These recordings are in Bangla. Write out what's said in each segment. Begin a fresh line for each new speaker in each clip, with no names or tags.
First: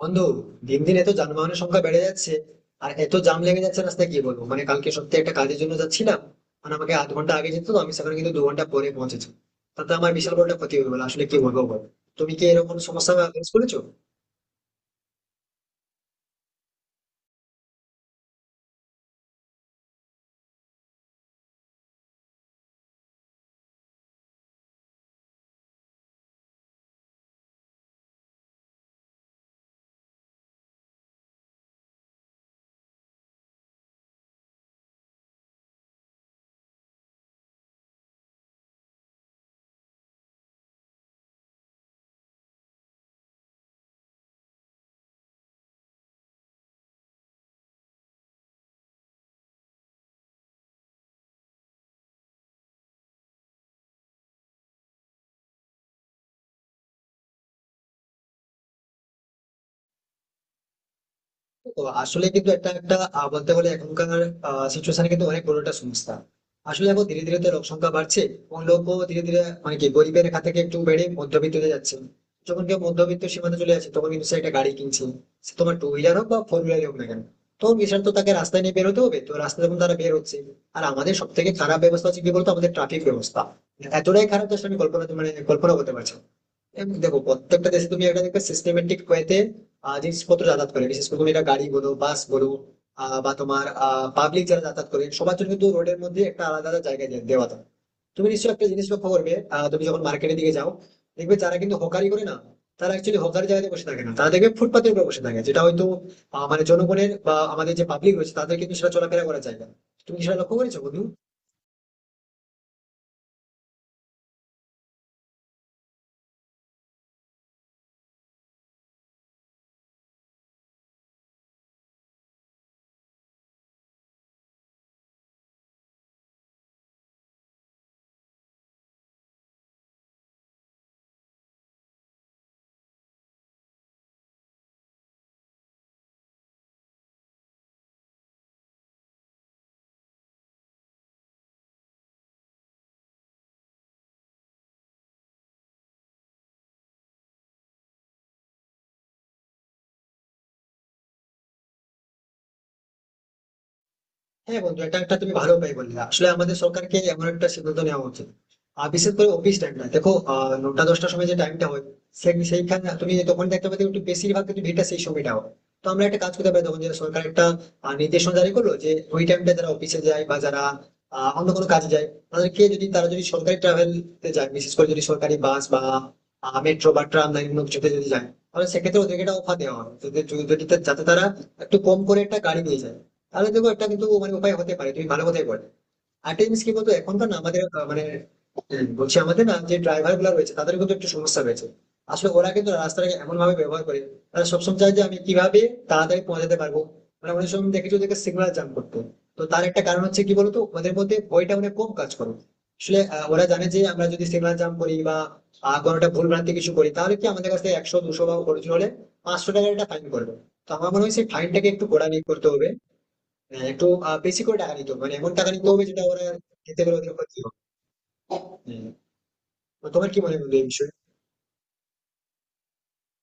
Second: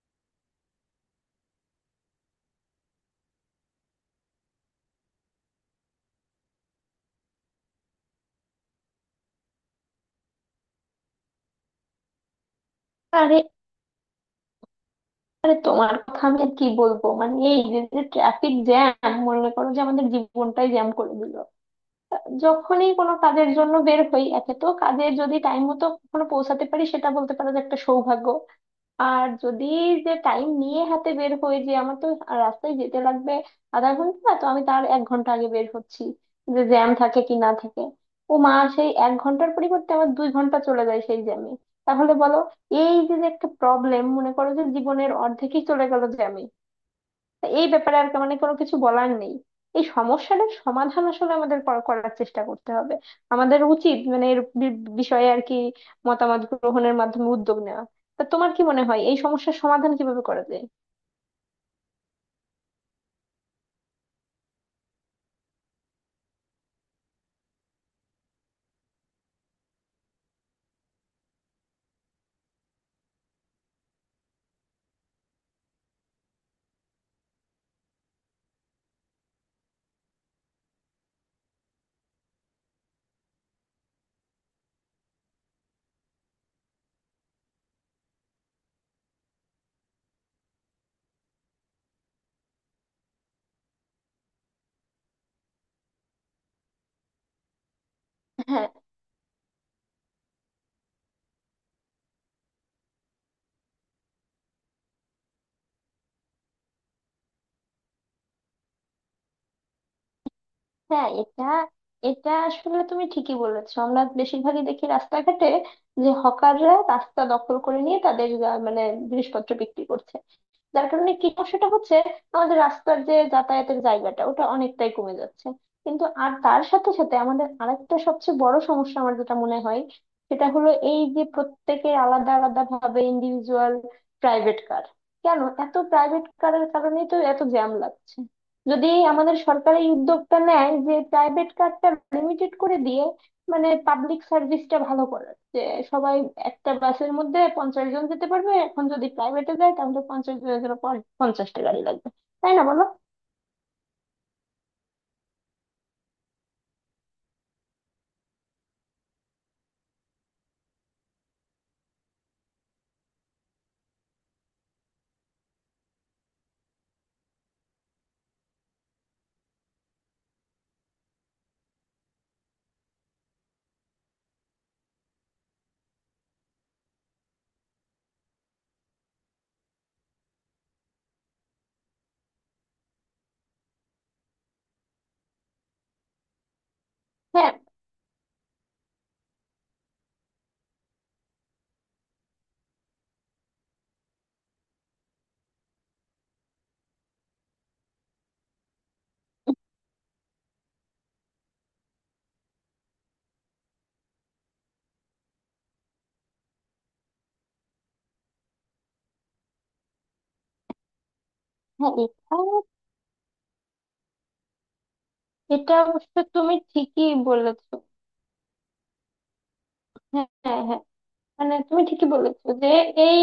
বন্ধু, দিন দিন এত যানবাহনের সংখ্যা বেড়ে যাচ্ছে, আর এত জাম লেগে যাচ্ছে রাস্তায়, কি বলবো। মানে কালকে সত্যি একটা কাজের জন্য যাচ্ছিলাম, মানে আমাকে আধ ঘন্টা আগে যেত তো আমি সেখানে, কিন্তু 2 ঘন্টা পরে পৌঁছেছি। তাতে আমার বিশাল বড় একটা ক্ষতি হয়ে গেলো আসলে, কি বলবো বল। তুমি কি এরকম সমস্যা
আরে,
ফেস করেছো?
আরে, তোমার কথা আমি আর কি বলবো। মানে এই যে ট্রাফিক জ্যাম, মনে করো যে আমাদের জীবনটাই জ্যাম করে দিল। যখনই কোনো কাজের জন্য বের হই, একে তো কাজে যদি টাইম মতো কখনো পৌঁছাতে পারি সেটা বলতে পারো যে একটা সৌভাগ্য। আর যদি যে টাইম নিয়ে হাতে বের হই, যে আমার তো রাস্তায় যেতে লাগবে আধা ঘন্টা, তো আমি তার 1 ঘন্টা আগে বের হচ্ছি যে জ্যাম থাকে কি না থাকে। ও মা, সেই 1 ঘন্টার পরিবর্তে আমার 2 ঘন্টা চলে যায় সেই জ্যামে। তাহলে বলো, এই যে যে একটা প্রবলেম, মনে করো যে জীবনের অর্ধেকই চলে গেল জ্যামে। তা এই ব্যাপারে আর মানে কোনো কিছু বলার নেই। এই সমস্যাটার সমাধান আসলে আমাদের করার চেষ্টা করতে হবে। আমাদের উচিত মানে এর বিষয়ে আর কি মতামত গ্রহণের মাধ্যমে উদ্যোগ নেওয়া। তা তোমার কি মনে হয় এই সমস্যার সমাধান কিভাবে করা যায়?
তো আসলে কিন্তু একটা একটা বলতে গেলে এখনকার সিচুয়েশনে কিন্তু অনেক বড় একটা সমস্যা। আসলে এখন ধীরে ধীরে তো লোক সংখ্যা বাড়ছে, এবং লোকও ধীরে ধীরে মানে কি গরিবের রেখা থেকে একটু বেড়ে মধ্যবিত্ততে যাচ্ছে। যখন কেউ মধ্যবিত্ত সীমাতে চলে যাচ্ছে তখন কিন্তু সে একটা গাড়ি কিনছে, সে তোমার টু হুইলার হোক বা ফোর হুইলার হোক না কেন। তো বিশাল, তো তাকে রাস্তায় নিয়ে বেরোতে হবে, তো রাস্তায় যখন তারা বের হচ্ছে আর আমাদের সব থেকে খারাপ ব্যবস্থা হচ্ছে কি বলতো, আমাদের ট্রাফিক ব্যবস্থা এতটাই খারাপ যে আসলে আমি কল্পনা মানে কল্পনা করতে পারছি না। এবং দেখো প্রত্যেকটা দেশে তুমি একটা দেখবে সিস্টেমেটিক ওয়েতে জিনিসপত্র যাতায়াত করে, বিশেষ করে তুমি এটা গাড়ি বলো, বাস বলো, বা তোমার পাবলিক যারা যাতায়াত করে, সবার জন্য কিন্তু রোডের মধ্যে একটা আলাদা আলাদা জায়গা দেওয়া থাকে। তুমি নিশ্চয়ই একটা
হ্যাঁ,
জিনিস লক্ষ্য করবে, তুমি যখন মার্কেটের দিকে যাও, দেখবে যারা কিন্তু হকারি করে না, তারা অ্যাকচুয়ালি হকারি জায়গাতে বসে থাকে না, তারা দেখবে ফুটপাতের উপর বসে থাকে, যেটা হয়তো মানে জনগণের বা আমাদের যে পাবলিক রয়েছে তাদের কিন্তু সেটা চলাফেরা করা যায় না। তুমি কি সেটা লক্ষ্য করেছো বন্ধু?
হ্যাঁ, এটা এটা আসলে তুমি ঠিকই বলেছো। আমরা বেশিরভাগই দেখি রাস্তাঘাটে যে হকাররা রাস্তা দখল করে নিয়ে তাদের মানে জিনিসপত্র বিক্রি করছে। যার কারণে কি সমস্যাটা হচ্ছে, আমাদের রাস্তার যে যাতায়াতের জায়গাটা ওটা অনেকটাই কমে যাচ্ছে। কিন্তু আর তার সাথে সাথে আমাদের আরেকটা সবচেয়ে বড় সমস্যা আমার যেটা মনে হয় সেটা হলো এই যে প্রত্যেকে আলাদা আলাদা ভাবে ইন্ডিভিজুয়াল প্রাইভেট কার। কেন এত প্রাইভেট কারের কারণেই তো এত জ্যাম লাগছে। যদি আমাদের সরকার এই উদ্যোগটা নেয় যে প্রাইভেট কারটা লিমিটেড করে দিয়ে মানে পাবলিক সার্ভিসটা ভালো করা, যে সবাই একটা বাসের মধ্যে 50 জন যেতে পারবে, এখন যদি প্রাইভেটে যায় তাহলে 50 জনের জন্য 50টা গাড়ি লাগবে। তাই না বলো?
হ্যাঁ বন্ধু, এটা একটা তুমি ভালো উপায় বললে। আসলে আমাদের সরকারকে এমন একটা সিদ্ধান্ত নেওয়া উচিত। আর বিশেষ করে অফিস টাইমটা দেখো, নটা দশটার সময় যে টাইমটা হয়, সেইখানে তুমি তখন দেখতে পাবে একটু বেশিরভাগ কিন্তু ভিড়টা সেই সময়টা হয়। তো আমরা একটা কাজ করতে পারি, তখন যে সরকার একটা নির্দেশনা জারি করলো, যে ওই টাইমটা যারা অফিসে যায় বা যারা অন্য কোনো কাজে যায়, তাদেরকে যদি তারা যদি সরকারি ট্রাভেল যায়, বিশেষ করে যদি সরকারি বাস বা মেট্রো বা ট্রাম লাইন কোনো কিছুতে যদি যায়, তাহলে সেক্ষেত্রে ওদেরকে একটা অফার দেওয়া হয় যদি যদি- যদি- যাতে তারা একটু কম করে একটা গাড়ি নিয়ে যায়। তাহলে দেখো একটা কিন্তু মানে উপায় হতে পারে, তুমি ভালো কথাই বল। আরেকটা জিনিস কি বলতো, এখনকার না
হ্যাঁ,
আমাদের মানে বলছি আমাদের না যে ড্রাইভার গুলো রয়েছে তাদের কিন্তু একটু সমস্যা রয়েছে। আসলে ওরা কিন্তু রাস্তাটাকে এমন ভাবে ব্যবহার করে, তারা সবসময় চায় যে আমি কিভাবে তাড়াতাড়ি পৌঁছাতে পারবো। মানে অনেক সময় দেখেছো ওদেরকে সিগন্যাল জাম করতো, তো তার একটা কারণ হচ্ছে কি বলতো ওদের মধ্যে ওইটা অনেক কম কাজ করো। আসলে ওরা জানে যে আমরা যদি সিগন্যাল জাম করি বা কোনোটা ভুল ভ্রান্তি কিছু করি, তাহলে কি আমাদের কাছে 100 200 বা অর্জন হলে 500 টাকার একটা ফাইন করবে। তো আমার মনে হয় সেই ফাইনটাকে একটু
হ্যাঁ,
গোড়া নিয়ে
এটা
করতে হবে। হ্যাঁ, একটু বেশি করে টাকা নিতে হবে, মানে এমন টাকা নিতে
এটা
হবে যেটা
অবশ্য
ওরা
তুমি
নিতে গেলে
ঠিকই
ওদের ক্ষতি হবে।
বলেছো।
হ্যাঁ। তো তোমার কি
হ্যাঁ,
মনে হয় বন্ধু
হ্যাঁ,
এই
হ্যাঁ।
বিষয়ে?
মানে তুমি ঠিকই বলেছো যে এই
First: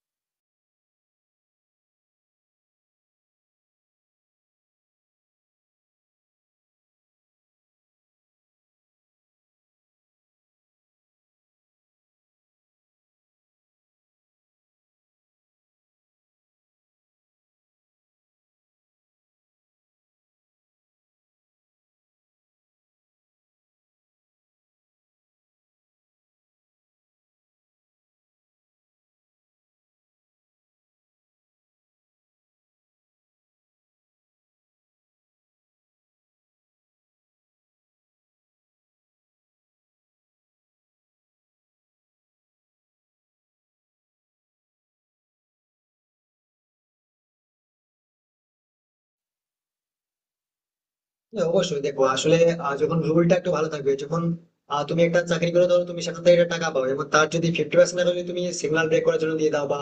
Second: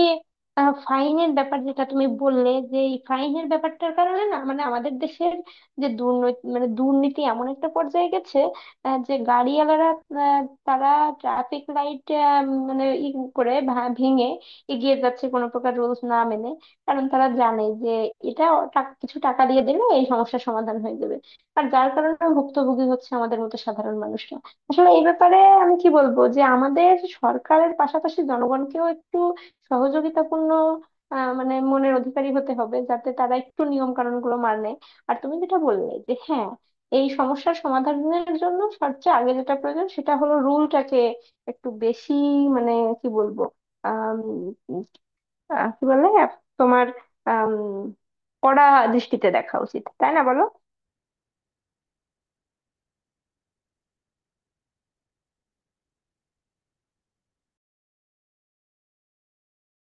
ফাইনের ব্যাপার যেটা তুমি বললে, যে এই ফাইনের ব্যাপারটার কারণে না মানে আমাদের দেশের যে দুর্নীতি মানে দুর্নীতি এমন একটা পর্যায়ে গেছে, যে গাড়িওয়ালারা আহ, তারা ট্রাফিক লাইট মানে ই করে ভেঙে এগিয়ে যাচ্ছে কোনো প্রকার রুলস না মেনে। কারণ তারা জানে যে এটা কিছু টাকা দিয়ে দিলে এই সমস্যার সমাধান হয়ে যাবে। আর যার কারণে ভুক্তভোগী হচ্ছে আমাদের মতো সাধারণ মানুষ। আসলে এই ব্যাপারে আমি কি বলবো, যে আমাদের সরকারের পাশাপাশি জনগণকেও একটু সহযোগিতাপূর্ণ মানে মনের অধিকারী হতে হবে, যাতে তারা একটু নিয়ম কানুন গুলো মানে। আর তুমি যেটা বললে যে হ্যাঁ, এই সমস্যার সমাধানের জন্য সবচেয়ে আগে যেটা প্রয়োজন সেটা হলো রুলটাকে একটু বেশি মানে কি বলবো, আম, কি বলে তোমার আম, কড়া দৃষ্টিতে দেখা উচিত। তাই না বলো?
হ্যাঁ, অবশ্যই দেখো আসলে যখন রুলটা একটু ভালো থাকবে, যখন তুমি একটা চাকরি করে ধরো তুমি সেখান থেকে একটা টাকা পাও, এবং তার যদি 50% টাকা যদি তুমি সিগন্যাল ব্রেক করার জন্য দিয়ে দাও বা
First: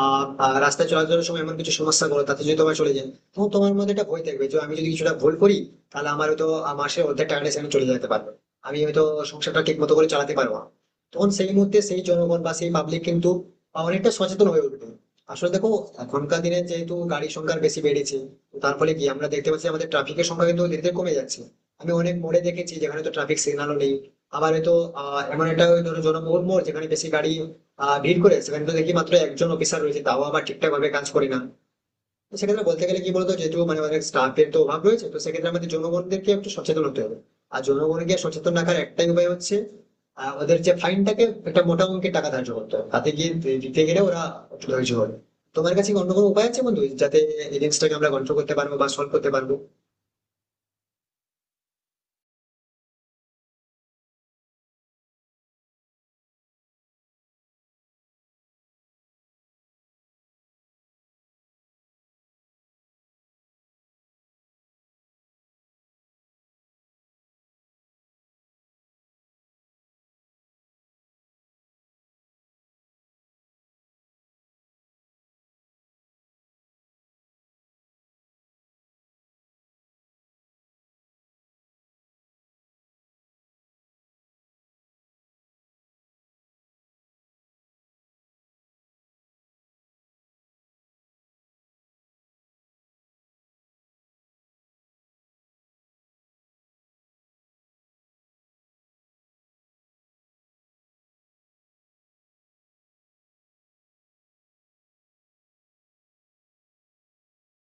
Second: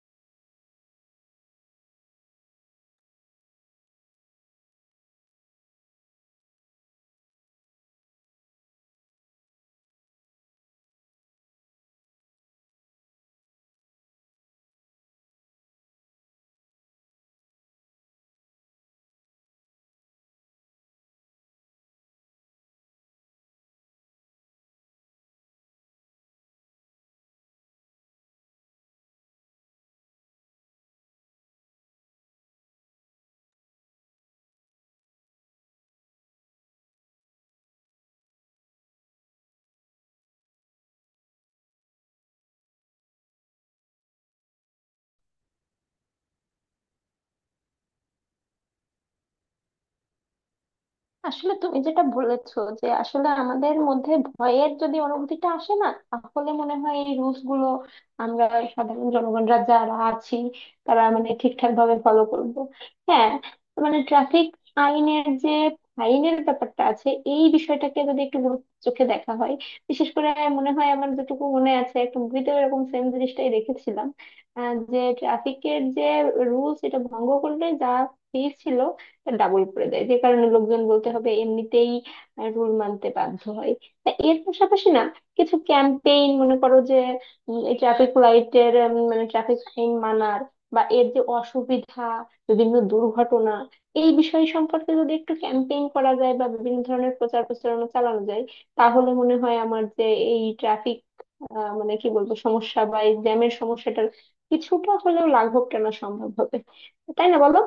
আহ, আহ, রাস্তায় চলাচলের সময় এমন কিছু সমস্যা করো তাতে যদি তোমার চলে যায়, তখন তোমার মধ্যে একটা ভয় থাকবে যে আমি যদি কিছুটা ভুল করি তাহলে আমার হয়তো মাসের অর্ধেক টাকাটা সেখানে চলে যেতে পারবে। আমি হয়তো সংসারটা ঠিক মতো করে চালাতে পারবো না। তখন সেই মুহূর্তে সেই জনগণ বা সেই পাবলিক কিন্তু অনেকটা সচেতন হয়ে উঠবে। আসলে দেখো এখনকার দিনে যেহেতু গাড়ির সংখ্যা বেশি বেড়েছে, তো তার ফলে কি আমরা দেখতে পাচ্ছি আমাদের ট্রাফিকের সংখ্যা কিন্তু ধীরে ধীরে কমে যাচ্ছে। আমি অনেক মোড়ে দেখেছি যেখানে তো ট্রাফিক সিগন্যালও নেই, আবার হয়তো এমন একটা ধরো জনবহুল মোড় যেখানে বেশি গাড়ি ভিড় করে সেখানে তো দেখি মাত্র একজন অফিসার রয়েছে, তাও আবার ঠিকঠাক ভাবে কাজ করে না। তো সেক্ষেত্রে বলতে গেলে কি বলতো, যেহেতু মানে অনেক স্টাফের তো অভাব রয়েছে, তো সেক্ষেত্রে আমাদের জনগণদেরকে একটু সচেতন হতে হবে। আর জনগণকে সচেতন রাখার একটাই উপায় হচ্ছে ওদের যে ফাইনটাকে একটা মোটা অঙ্কের টাকা ধার্য করতে হবে, তাতে গিয়ে দিতে গেলে ওরা একটু ধৈর্য হবে। তোমার কাছে কি অন্য কোনো উপায় আছে বন্ধু যাতে এই জিনিসটাকে আমরা কন্ট্রোল করতে পারবো বা সলভ করতে পারবো?
আসলে তুমি যেটা বলেছো যে আসলে আমাদের মধ্যে ভয়ের যদি অনুভূতিটা আসে না, তাহলে মনে হয় এই রুলস গুলো আমরা সাধারণ জনগণরা যারা আছি তারা মানে ঠিকঠাক ভাবে ফলো করব। হ্যাঁ, মানে ট্রাফিক আইনের যে ফাইনের ব্যাপারটা আছে, এই বিষয়টাকে যদি একটু গুরুত্ব চোখে দেখা হয়, বিশেষ করে মনে হয় আমার যেটুকু মনে আছে, একটা মুভিতে এরকম সেম জিনিসটাই দেখেছিলাম, যে ট্রাফিকের যে রুলস এটা ভঙ্গ করলে যা ফি ছিল ডাবল করে দেয়, যে কারণে লোকজন বলতে হবে এমনিতেই রুল মানতে বাধ্য হয়। তা এর পাশাপাশি না কিছু ক্যাম্পেইন, মনে করো যে ট্রাফিক লাইটের মানে ট্রাফিক আইন মানার বা এর যে অসুবিধা, বিভিন্ন দুর্ঘটনা, এই বিষয় সম্পর্কে যদি একটু ক্যাম্পেইন করা যায় বা বিভিন্ন ধরনের প্রচার প্রচারণা চালানো যায়, তাহলে মনে হয় আমার যে এই ট্রাফিক মানে কি বলবো সমস্যা বা এই জ্যামের সমস্যাটার কিছুটা হলেও লাঘব টানা সম্ভব হবে। তাই না বলো?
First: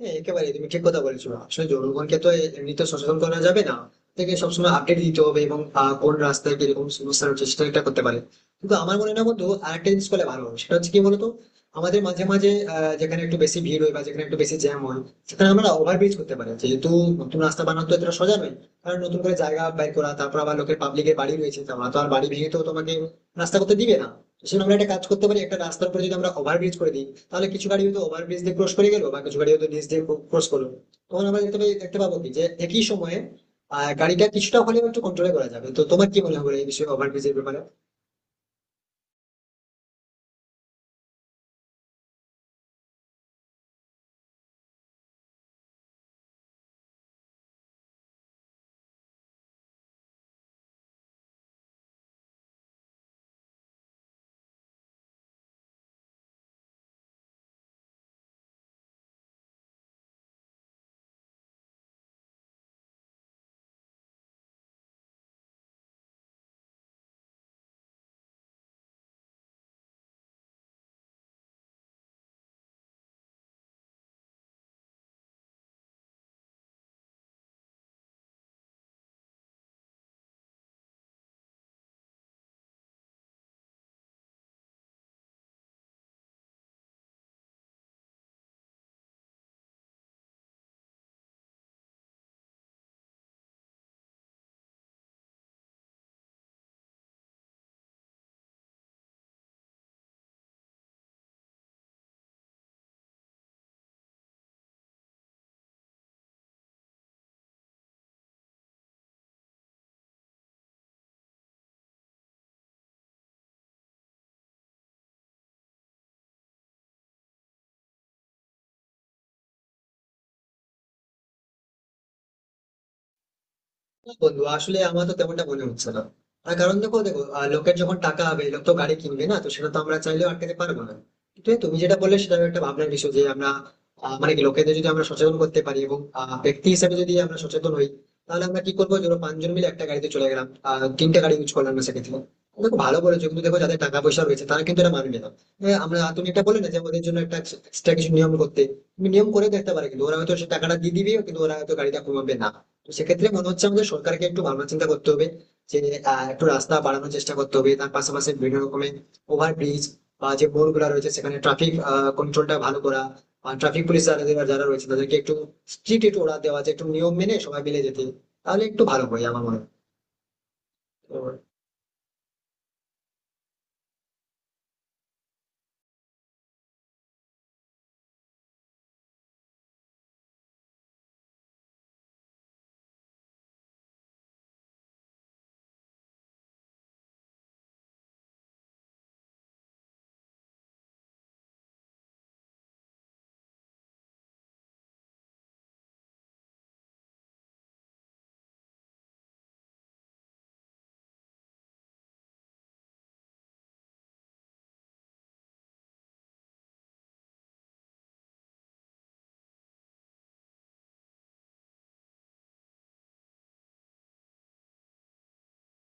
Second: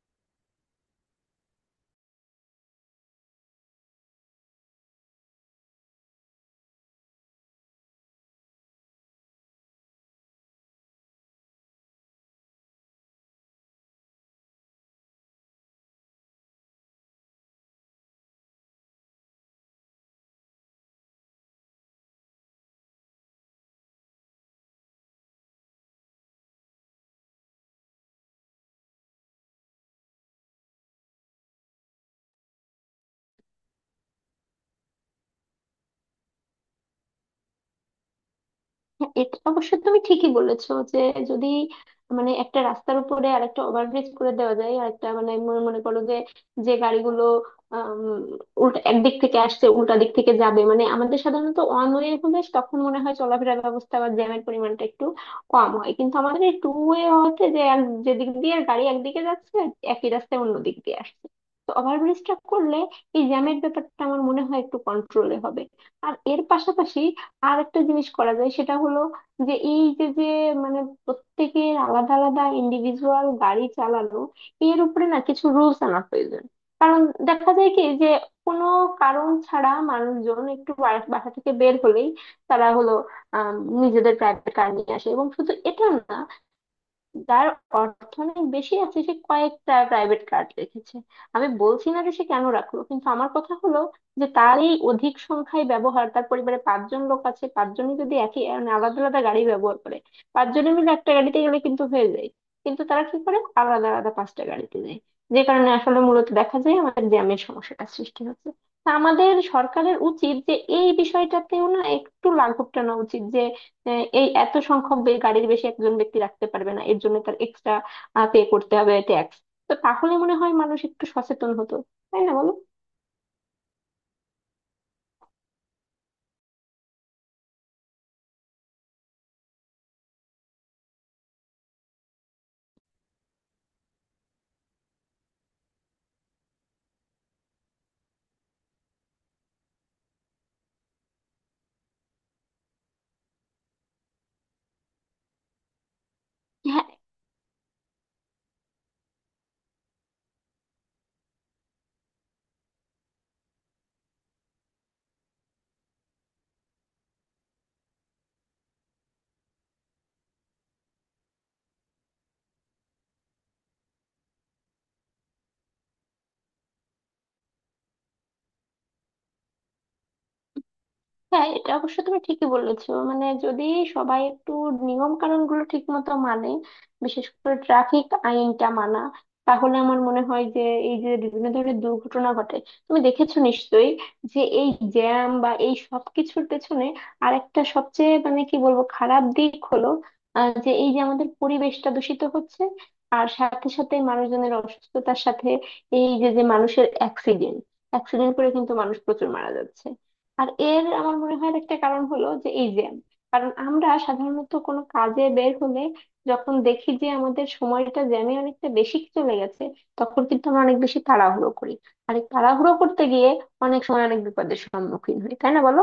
হ্যাঁ একেবারেই তুমি ঠিক কথা বলেছো। আসলে জনগণকে তো এমনিতে সচেতন করা যাবে না, তাকে সবসময় আপডেট দিতে হবে, এবং কোন রাস্তায় কিরকম সমস্যা হচ্ছে সেটা একটা করতে পারে। কিন্তু আমার মনে হয় না বন্ধু, আরেকটা জিনিস করলে ভালো হয় সেটা হচ্ছে কি বলতো, আমাদের মাঝে মাঝে যেখানে একটু বেশি ভিড় হয় বা যেখানে একটু বেশি জ্যাম হয় সেখানে আমরা ওভারব্রিজ করতে পারি। যেহেতু নতুন রাস্তা বানানো তো এটা সোজা নয়, কারণ নতুন করে জায়গা বের করা, তারপর আবার লোকের পাবলিকের বাড়ি রয়েছে, তোমরা তো আর বাড়ি ভেঙে তো তোমাকে রাস্তা করতে দিবে না। সেজন্য আমরা একটা কাজ করতে পারি, একটা রাস্তার উপরে যদি আমরা ওভারব্রিজ করে দিই তাহলে কিছু গাড়ি হয়তো ওভারব্রিজ দিয়ে ক্রস করে গেলো, বা কিছু গাড়ি হয়তো নিচ দিয়ে ক্রস করলো। তখন আমরা দেখতে পাবো কি যে একই সময়ে আহ গাড়িটা কিছুটা হলেও একটু কন্ট্রোলে করা যাবে। তো তোমার কি মনে হবে এই বিষয়ে, ওভারব্রিজের ব্যাপারে?
হ্যাঁ, এটা অবশ্য তুমি ঠিকই বলেছো যে যদি মানে একটা রাস্তার উপরে আরেকটা ওভারব্রিজ করে দেওয়া যায়, আরেকটা মানে মনে মনে করো যে যে গাড়িগুলো আম, উল্টা একদিক থেকে আসছে, উল্টা দিক থেকে যাবে মানে আমাদের সাধারণত ওয়ান ওয়ে হলে তখন মনে হয় চলাফেরার ব্যবস্থা বা জ্যামের পরিমাণটা একটু কম হয়, কিন্তু আমাদের এই টু ওয়ে হওয়াতে যে আর যেদিক দিয়ে গাড়ি একদিকে যাচ্ছে একই রাস্তায় অন্য দিক দিয়ে আসছে। তো ওভারব্রিজটা করলে এই জ্যামের ব্যাপারটা আমার মনে হয় একটু কন্ট্রোলে হবে। আর এর পাশাপাশি আর একটা জিনিস করা যায় সেটা হলো যে এই যে যে মানে প্রত্যেকের আলাদা আলাদা ইন্ডিভিজুয়াল গাড়ি চালানো, এর উপরে না কিছু রুলস আনা প্রয়োজন। কারণ দেখা যায় কি যে কোনো কারণ ছাড়া মানুষজন একটু বাসা থেকে বের হলেই তারা হলো আহ নিজেদের প্রাইভেট কার নিয়ে আসে, এবং শুধু এটা না, যার অর্থনৈতিক বেশি আছে সে কয়েকটা প্রাইভেট কার রেখেছে। আমি বলছি না যে সে কেন রাখলো, কিন্তু আমার কথা হলো যে তার এই অধিক সংখ্যায় ব্যবহার, তার পরিবারে পাঁচজন লোক আছে, পাঁচজনই যদি একই মানে আলাদা আলাদা গাড়ি ব্যবহার করে, পাঁচজনে মিলে একটা গাড়িতে গেলে কিন্তু হয়ে যায়, কিন্তু তারা কি করে আলাদা আলাদা পাঁচটা গাড়িতে যায়। যে কারণে আসলে মূলত দেখা যায় আমাদের জ্যামের সমস্যাটা সৃষ্টি হচ্ছে। তা আমাদের সরকারের উচিত যে এই বিষয়টাতেও না একটু লাঘব টানা উচিত যে এই এত সংখ্যক গাড়ির বেশি একজন ব্যক্তি রাখতে পারবে না, এর জন্য তার এক্সট্রা পে করতে হবে ট্যাক্স। তো তাহলে মনে হয় মানুষ একটু সচেতন হতো। তাই না বলো?
না বন্ধু, আসলে আমার তো তেমনটা মনে হচ্ছে না। তার কারণ দেখো দেখো লোকের যখন টাকা হবে লোক তো গাড়ি কিনবে না, তো সেটা তো আমরা চাইলেও আটকাতে পারবো না। কিন্তু এই তুমি যেটা বললে সেটা একটা ভাবনার বিষয়, যে আমরা মানে কি লোকেদের যদি আমরা সচেতন করতে পারি, এবং ব্যক্তি হিসেবে যদি আমরা সচেতন হই, তাহলে আমরা কি করবো ধরো পাঁচজন মিলে একটা গাড়িতে চলে গেলাম, তিনটা গাড়ি ইউজ করলাম না সেক্ষেত্রে। দেখো ভালো বলেছো, কিন্তু দেখো যাদের টাকা পয়সা রয়েছে তারা কিন্তু এটা মানবে না। হ্যাঁ, আমরা তুমি এটা বলে না যে ওদের জন্য একটা এক্সট্রা কিছু নিয়ম করতে। তুমি নিয়ম করে দেখতে পারে কিন্তু ওরা হয়তো সে টাকাটা দিয়ে দিবে, কিন্তু ওরা হয়তো গাড়িটা কমাবে না। তো সেক্ষেত্রে মনে হচ্ছে আমাদের সরকারকে একটু ভাবনা চিন্তা করতে হবে যে একটু রাস্তা বাড়ানোর চেষ্টা করতে হবে, তার পাশাপাশি বিভিন্ন রকমের ওভারব্রিজ, বা যে মোড় গুলা রয়েছে সেখানে ট্রাফিক কন্ট্রোলটা ভালো করা, বা ট্রাফিক পুলিশ যারা যারা- যারা রয়েছে তাদেরকে একটু স্ট্রিক্ট একটু ওরা দেওয়া, যে একটু নিয়ম মেনে সবাই মিলে যেতে। তাহলে একটু ভালো হয় আমার মনে হয়। তো
হ্যাঁ, এটা অবশ্য তুমি ঠিকই বলেছো, মানে যদি সবাই একটু নিয়ম কানুন গুলো ঠিক মতো মানে, বিশেষ করে ট্রাফিক আইনটা মানা, তাহলে আমার মনে হয় যে এই যে বিভিন্ন ধরনের দুর্ঘটনা ঘটে, তুমি দেখেছো নিশ্চয়ই যে এই জ্যাম বা এই সব কিছুর পেছনে আরেকটা সবচেয়ে মানে কি বলবো খারাপ দিক হলো যে এই যে আমাদের পরিবেশটা দূষিত হচ্ছে, আর সাথে সাথে মানুষজনের অসুস্থতার সাথে এই যে যে মানুষের অ্যাক্সিডেন্ট অ্যাক্সিডেন্ট করে কিন্তু মানুষ প্রচুর মারা যাচ্ছে। আর এর আমার মনে হয় একটা কারণ হলো যে এই যে কারণ আমরা সাধারণত কোনো কাজে বের হলে যখন দেখি যে আমাদের সময়টা জ্যামে অনেকটা বেশি চলে গেছে, তখন কিন্তু আমরা অনেক বেশি তাড়াহুড়ো করি, আর এই তাড়াহুড়ো করতে গিয়ে অনেক সময় অনেক বিপদের সম্মুখীন হই। তাই না বলো?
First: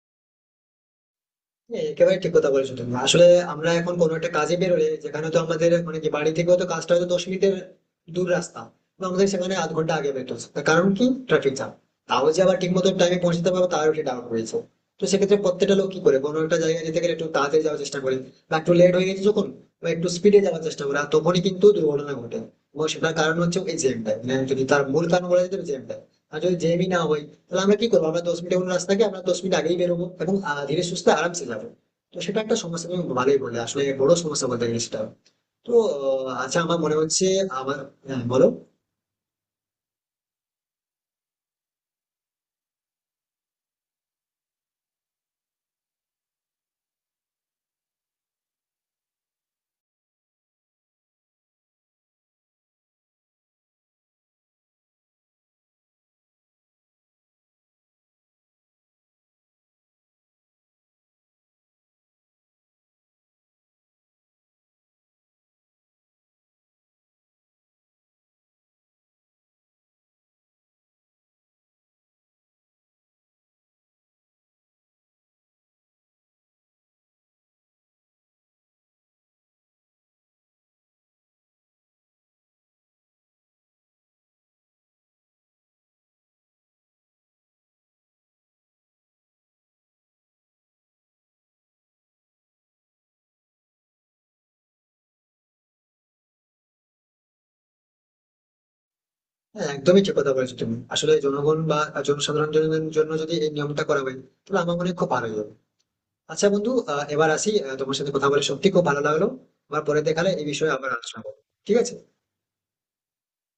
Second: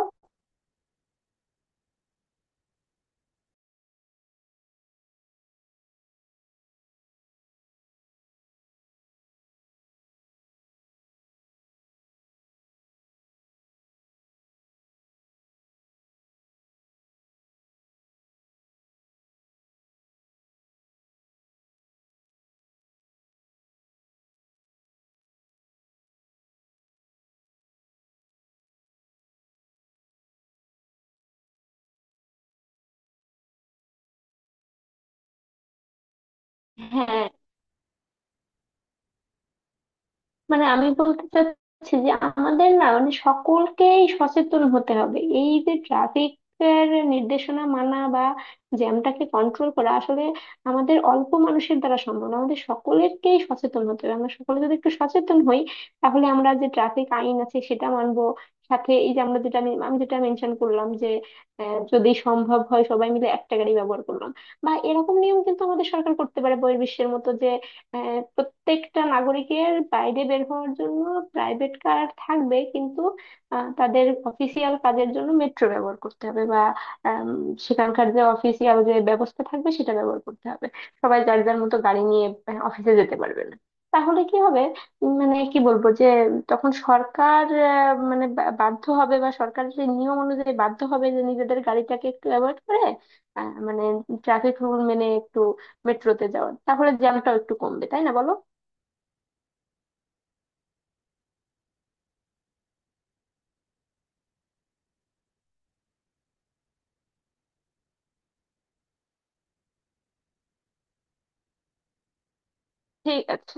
হ্যাঁ, একেবারে ঠিক কথা বলেছো তুমি। আসলে আমরা এখন কোনো একটা কাজে বেরোলে, যেখানে তো আমাদের মানে কি বাড়ি থেকে তো কাজটা হয়তো 10 মিনিটের দূর রাস্তা, তো আমাদের সেখানে আধ ঘন্টা আগে বেরোতে হচ্ছে, তার কারণ কি ট্রাফিক জ্যাম। তাও যে আবার ঠিক মতো টাইমে পৌঁছতে পারবো তারও একটা ডাউট রয়েছে। তো সেক্ষেত্রে প্রত্যেকটা লোক কি করে কোনো একটা জায়গায় যেতে গেলে একটু তাড়াতাড়ি যাওয়ার চেষ্টা করে, বা একটু লেট হয়ে গেছে যখন, বা একটু স্পিডে যাওয়ার চেষ্টা করে, আর তখনই কিন্তু দুর্ঘটনা ঘটে। এবং সেটার কারণ হচ্ছে এই জ্যামটা, মানে যদি তার মূল কারণ বলা যেতে জ্যামটা। আর যদি জ্যামই না হয় তাহলে আমরা কি করবো, আমরা 10 মিনিট এখন রাস্তাকে আমরা 10 মিনিট আগেই বেরোবো, এবং ধীরে সুস্থে আরামসে যাবো। তো সেটা একটা সমস্যা, তুমি ভালোই বললে, আসলে বড় সমস্যা বলতে গেলে সেটা। তো আচ্ছা আমার মনে হচ্ছে
হ্যাঁ,
আমার, হ্যাঁ, বলো।
মানে আমি বলতে চাচ্ছি যে আমাদের না মানে সকলকেই সচেতন হতে হবে এই যে ট্রাফিক, এর নির্দেশনা মানা বা জ্যামটাকে কন্ট্রোল করা আসলে আমাদের অল্প মানুষের দ্বারা সম্ভব না, আমাদের সকলেরকেই সচেতন হতে হবে। আমরা সকলে যদি একটু সচেতন হই, তাহলে আমরা যে ট্রাফিক আইন আছে সেটা মানবো। সাথে এই যে আমরা যেটা আমি আমি যেটা মেনশন করলাম যে যদি সম্ভব হয় সবাই মিলে একটা গাড়ি ব্যবহার করলাম, বা এরকম নিয়ম কিন্তু আমাদের সরকার করতে পারে বহির্বিশ্বের মতো যে প্রত্যেকটা নাগরিকের বাইরে বের হওয়ার জন্য প্রাইভেট কার থাকবে, কিন্তু তাদের অফিসিয়াল কাজের জন্য মেট্রো ব্যবহার করতে হবে বা আম, সেখানকার যে অফিসিয়াল যে ব্যবস্থা থাকবে সেটা ব্যবহার করতে হবে, সবাই যার যার মতো গাড়ি নিয়ে অফিসে যেতে পারবে না। তাহলে কি হবে? মানে কি বলবো যে তখন সরকার মানে বাধ্য হবে বা সরকারের সেই নিয়ম অনুযায়ী বাধ্য হবে যে নিজেদের গাড়িটাকে একটু অ্যাভয়েড করে মানে ট্রাফিক রুল মেনে একটু মেট্রোতে যাওয়ার, তাহলে জ্যামটাও একটু কমবে। তাই না বলো?
হ্যাঁ একদমই ঠিক কথা বলেছো তুমি। আসলে জনগণ বা জনসাধারণ জনের জন্য যদি এই নিয়মটা করা হয় তাহলে আমার মনে হয় খুব ভালো হবে। আচ্ছা বন্ধু, এবার আসি, তোমার সাথে কথা বলে সত্যি খুব ভালো লাগলো। আবার পরে দেখালে এই বিষয়ে আবার আলোচনা করবো। ঠিক আছে?
ঠিক আছে।